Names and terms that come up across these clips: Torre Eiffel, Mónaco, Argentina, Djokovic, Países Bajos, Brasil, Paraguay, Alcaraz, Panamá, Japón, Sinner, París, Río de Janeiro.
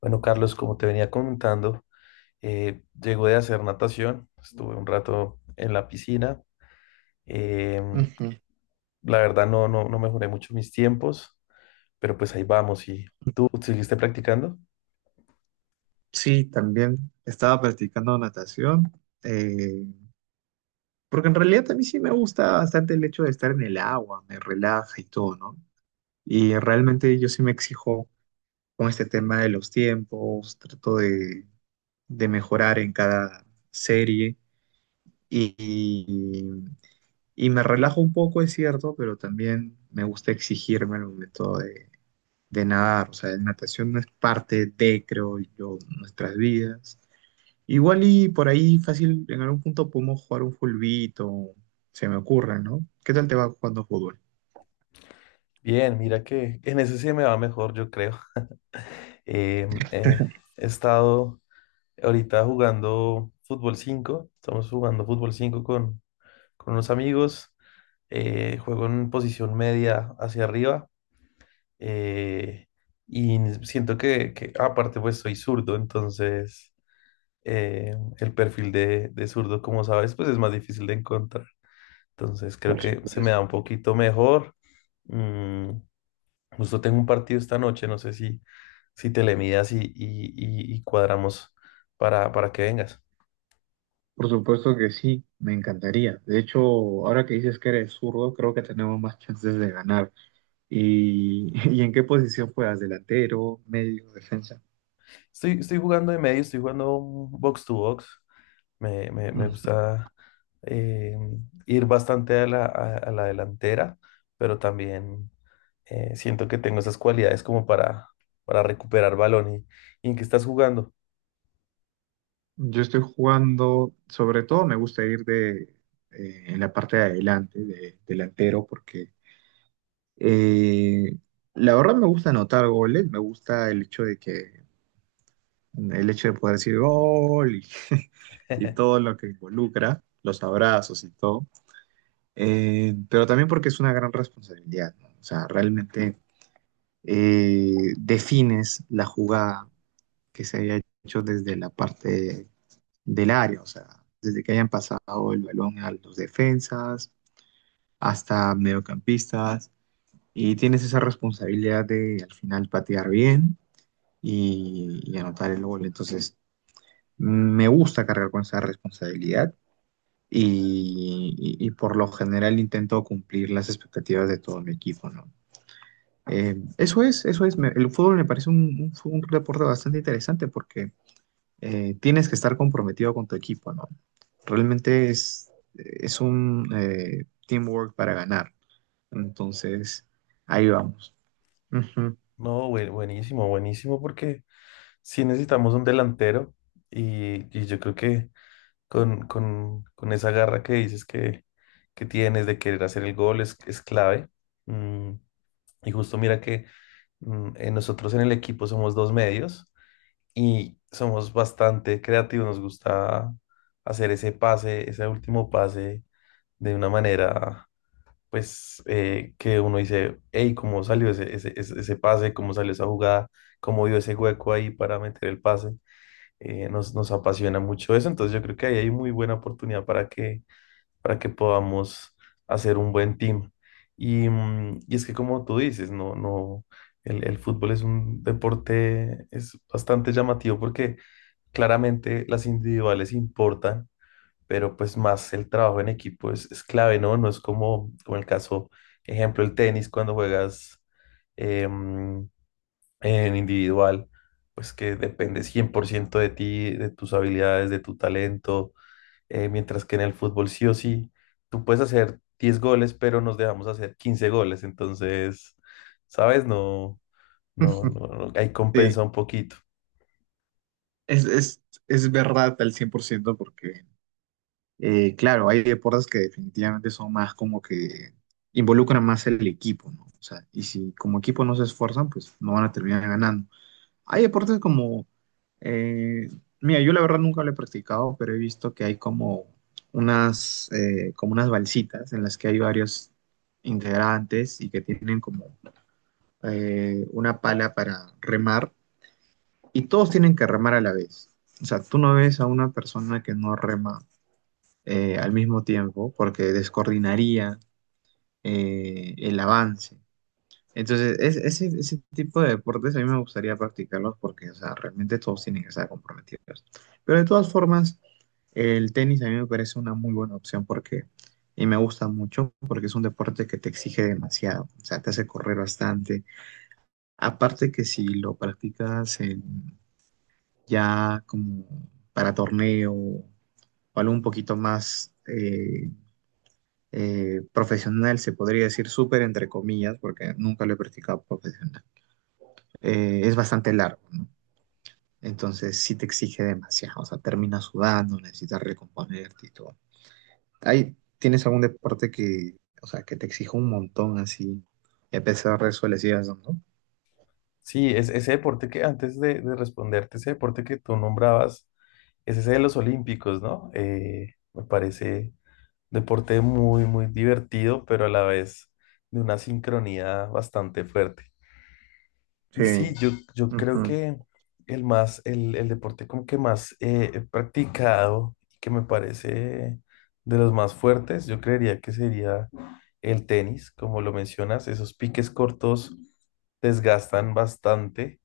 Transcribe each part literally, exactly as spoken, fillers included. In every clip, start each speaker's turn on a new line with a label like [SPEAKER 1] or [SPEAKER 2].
[SPEAKER 1] Bueno, Carlos, como te venía comentando, eh, llego de hacer natación, estuve un rato en la piscina. em,
[SPEAKER 2] Ujú.
[SPEAKER 1] la verdad no, no, no mejoré mucho mis tiempos, pero pues ahí vamos. ¿Y tú seguiste practicando?
[SPEAKER 2] Sí, también estaba practicando natación, eh, porque en realidad a mí sí me gusta bastante el hecho de estar en el agua, me relaja y todo, ¿no? Y realmente yo sí me exijo con este tema de los tiempos, trato de, de mejorar en cada serie y, y, y me relajo un poco, es cierto, pero también me gusta exigirme el momento de, de nadar, o sea, la natación no es parte de, creo yo, nuestras vidas. Igual y por ahí fácil, en algún punto podemos jugar un fulbito, se me ocurre, ¿no? ¿Qué tal te va jugando fútbol?
[SPEAKER 1] Bien, mira que en ese sí me va mejor, yo creo. Em, eh, He estado ahorita jugando fútbol cinco. Estamos jugando fútbol cinco con, con unos amigos. Eh, juego en posición media hacia arriba. eh, y siento que, que aparte pues soy zurdo. Entonces eh, el perfil de, de zurdo, como sabes, pues es más difícil de encontrar. Entonces creo
[SPEAKER 2] Por
[SPEAKER 1] que se me
[SPEAKER 2] supuesto.
[SPEAKER 1] da un poquito mejor. Mm, Justo tengo un partido esta noche, no sé si, si te le midas y, y, y- y cuadramos para, para que vengas.
[SPEAKER 2] Por supuesto que sí, me encantaría. De hecho, ahora que dices que eres zurdo, creo que tenemos más chances de ganar. ¿Y, ¿y en qué posición juegas? ¿Delantero, medio, defensa?
[SPEAKER 1] Estoy, estoy jugando de medio, estoy jugando un box to box. Me, me- me
[SPEAKER 2] Mm.
[SPEAKER 1] gusta eh, ir bastante a la, a- a la delantera, pero también eh, siento que tengo esas cualidades como para, para recuperar balón. ¿Y, y en qué estás jugando?
[SPEAKER 2] Yo estoy jugando, sobre todo me gusta ir de, eh, en la parte de adelante, de delantero, porque eh, la verdad me gusta anotar goles, me gusta el hecho de que El hecho de poder decir gol y, y todo lo que involucra, los abrazos y todo. Eh, pero también porque es una gran responsabilidad, ¿no? O sea, realmente eh, defines la jugada que se había hecho desde la parte del área, o sea, desde que hayan pasado el balón a los defensas hasta mediocampistas, y tienes esa responsabilidad de al final patear bien y, y anotar el gol. Entonces, me gusta cargar con esa responsabilidad y, y- y por lo general intento cumplir las expectativas de todo mi equipo, ¿no? Eh, eso es, eso es, me- el fútbol me parece un, un, fu- un deporte bastante interesante porque eh, tienes que estar comprometido con tu equipo, ¿no? Realmente es, es un eh, teamwork para ganar, entonces ahí vamos. Ujú.
[SPEAKER 1] No, bue- buenísimo, buenísimo, porque sí necesitamos un delantero y, y yo creo que con, con- con esa garra que dices que, que tienes de querer hacer el gol es, es clave. Mm, y justo mira que Mm, eh, nosotros en el equipo somos dos medios y somos bastante creativos. Nos gusta hacer ese pase, ese último pase de una manera, pues, eh, que uno dice, hey, ¿cómo salió ese, ese, ese, ese pase? ¿Cómo salió esa jugada? ¿Cómo vio ese hueco ahí para meter el pase? Eh, nos, nos apasiona mucho eso. Entonces yo creo que ahí hay muy buena oportunidad para que para que podamos hacer un buen team. Y, mm, y es que como tú dices, no, no, el, el fútbol es un deporte, es bastante llamativo porque claramente las individuales importan, pero pues más el trabajo en equipo es, es clave, ¿no? No es como, como el caso, ejemplo, el tenis cuando juegas em, en individual, pues que depende cien por ciento de ti, de tus habilidades, de tu talento. Eh, mientras que en el fútbol sí o sí, tú puedes hacer diez goles, pero nos dejamos hacer quince goles. Entonces, ¿sabes? No, no, no, no, ahí
[SPEAKER 2] Sí,
[SPEAKER 1] compensa un poquito.
[SPEAKER 2] es, es, es verdad al cien por ciento porque Eh, claro, hay deportes que definitivamente son más como que involucran más el equipo, ¿no? O sea, y si como equipo no se esfuerzan, pues no van a terminar ganando. Hay deportes como, eh, mira, yo la verdad nunca lo he practicado, pero he visto que hay como unas, eh, como unas balsitas en las que hay varios integrantes y que tienen como eh, una pala para remar y todos tienen que remar a la vez. O sea, tú no ves a una persona que no rema eh, al mismo tiempo porque descoordinaría eh, el avance. Entonces, es- ese, ese tipo de deportes a mí me gustaría practicarlos porque, o sea, realmente todos tienen que estar comprometidos. Pero de todas formas, el tenis a mí me parece una muy buena opción porque, y me gusta mucho porque es un deporte que te exige demasiado, o sea, te hace correr bastante. Aparte que si lo practicas en- ya como para torneo o algo un poquito más eh, eh, profesional, se podría decir súper entre comillas, porque nunca lo he practicado profesional. Eh, es bastante largo, ¿no? Entonces sí te exige demasiado, o sea, terminas sudando, necesitas recomponerte y todo. Ahí tienes algún deporte que, o sea, que te exija un montón así, y a pesar de eso le sigas dando.
[SPEAKER 1] Sí, es ese deporte que antes de, de responderte, ese deporte que tú nombrabas es ese de los olímpicos, ¿no? Eh, me parece deporte muy, muy divertido, pero a la vez de una sincronía bastante fuerte.
[SPEAKER 2] Sí,
[SPEAKER 1] Y sí, yo, yo creo
[SPEAKER 2] ujú,
[SPEAKER 1] que el más, el, el deporte como que más eh, he practicado y que me parece de los más fuertes, yo creería que sería el tenis. Como lo mencionas, esos piques cortos desgastan bastante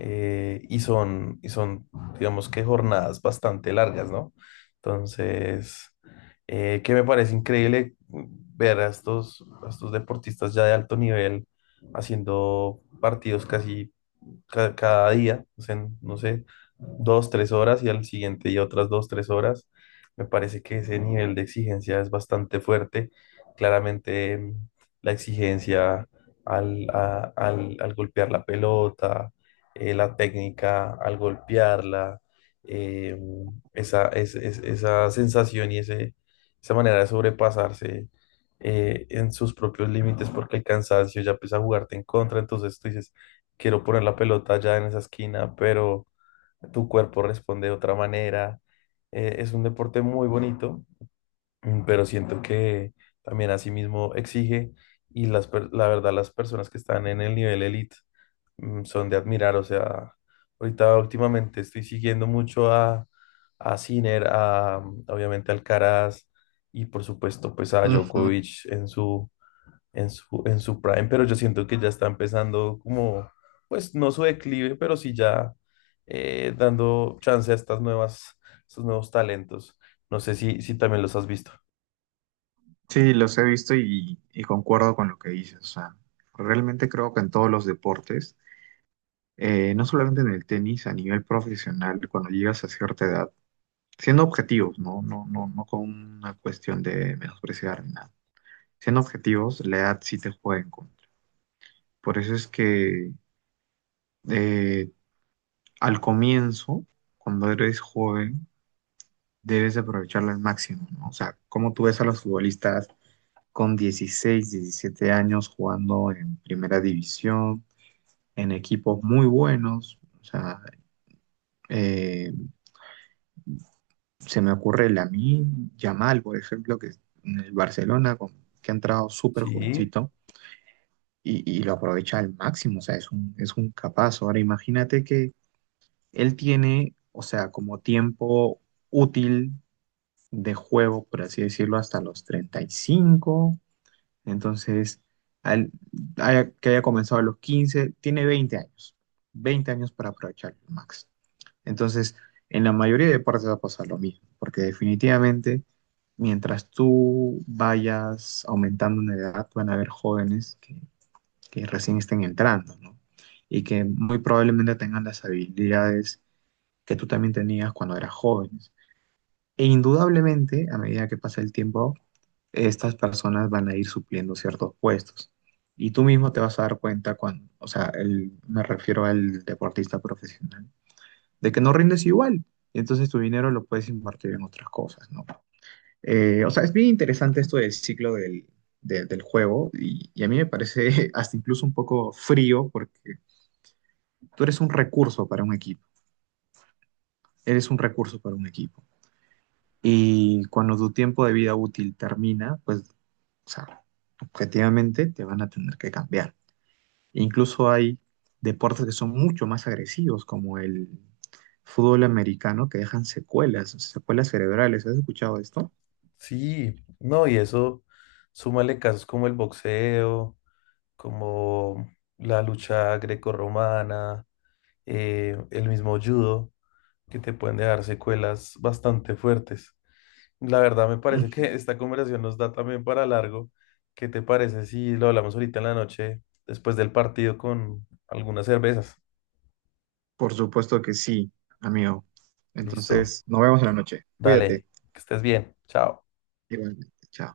[SPEAKER 1] eh, y son, y son, digamos, que jornadas bastante largas, ¿no? Entonces, eh, que me parece increíble ver a estos, a estos deportistas ya de alto nivel haciendo partidos casi ca- cada día, o sea, no sé, dos, tres horas y al siguiente día otras dos, tres horas. Me parece que ese nivel de exigencia es bastante fuerte. Claramente mm, la exigencia al, a- al- al golpear la pelota, eh, la técnica al golpearla, eh, esa, es- es- esa sensación y ese, esa manera de sobrepasarse eh, en sus propios límites porque el cansancio ya empieza a jugarte en contra. Entonces tú dices, quiero poner la pelota ya en esa esquina, pero tu cuerpo responde de otra manera. Eh, es un deporte muy bonito, mm, pero siento que también asimismo exige, y las, per- la verdad las personas que están en el nivel elite mm, son de admirar. O sea, ahorita últimamente estoy siguiendo mucho a, a Sinner, a mm, obviamente a Alcaraz y por supuesto pues a
[SPEAKER 2] ujú.
[SPEAKER 1] Djokovic en su en su, en su prime, pero yo siento que ya está empezando como, pues no su declive, pero sí ya eh, dando chance a estas nuevas, estos nuevos talentos. No sé si, si también los has visto.
[SPEAKER 2] Sí, los he visto y, y concuerdo con lo que dices. O sea, realmente creo que en todos los deportes eh, no solamente en el tenis, a nivel profesional, cuando llegas a cierta edad, siendo objetivos, ¿no? No, no, no con una cuestión de menospreciar ni nada. Siendo objetivos, la edad sí te juega en contra. Por eso es que eh, al comienzo, cuando eres joven, debes aprovecharla al máximo, ¿no? O sea, como tú ves a los futbolistas con dieciséis diecisiete años jugando en primera división, en equipos muy buenos, o sea, eh, se me ocurre el Lamine Yamal, por ejemplo, que en el Barcelona, con- que ha entrado súper
[SPEAKER 1] Sí,
[SPEAKER 2] jovencito y, y lo aprovecha al máximo, o sea, es un, es un capaz. Ahora imagínate que él tiene, o sea, como tiempo útil de juego, por así decirlo, hasta los treinta y cinco, entonces, al- haya- que haya comenzado a los quince tiene veinte años, veinte años para aprovecharlo, Max. Entonces, en la mayoría de partes va a pasar lo mismo, porque definitivamente, mientras tú vayas aumentando en edad, van a haber jóvenes que, que recién estén entrando, ¿no? Y que muy probablemente tengan las habilidades que tú también tenías cuando eras joven. E indudablemente, a medida que pasa el tiempo, estas personas van a ir supliendo ciertos puestos. Y tú mismo te vas a dar cuenta cuando, o sea, el- me refiero al deportista profesional de que no rindes igual. Y entonces tu dinero lo puedes invertir en otras cosas, ¿no? Eh, o sea, es bien interesante esto del ciclo del, de- del juego y, y a mí me parece hasta incluso un poco frío porque tú eres un recurso para un equipo, eres un recurso para un equipo. Y cuando tu tiempo de vida útil termina, pues, o sea, objetivamente te van a tener que cambiar. Incluso hay deportes que son mucho más agresivos, como el fútbol americano, que dejan secuelas, secuelas cerebrales. ¿Has escuchado esto?
[SPEAKER 1] sí, no, y eso, súmale casos como el boxeo, como la lucha grecorromana, eh, el mismo judo, que te pueden dejar secuelas bastante fuertes. La verdad me parece que
[SPEAKER 2] Ujú.
[SPEAKER 1] esta conversación nos da también para largo. ¿Qué te parece si lo hablamos ahorita en la noche, después del partido con algunas cervezas?
[SPEAKER 2] Por supuesto que sí, amigo.
[SPEAKER 1] Listo,
[SPEAKER 2] Entonces, nos vemos en la noche. Cuídate.
[SPEAKER 1] dale, que estés bien, chao.
[SPEAKER 2] Igualmente. Chao.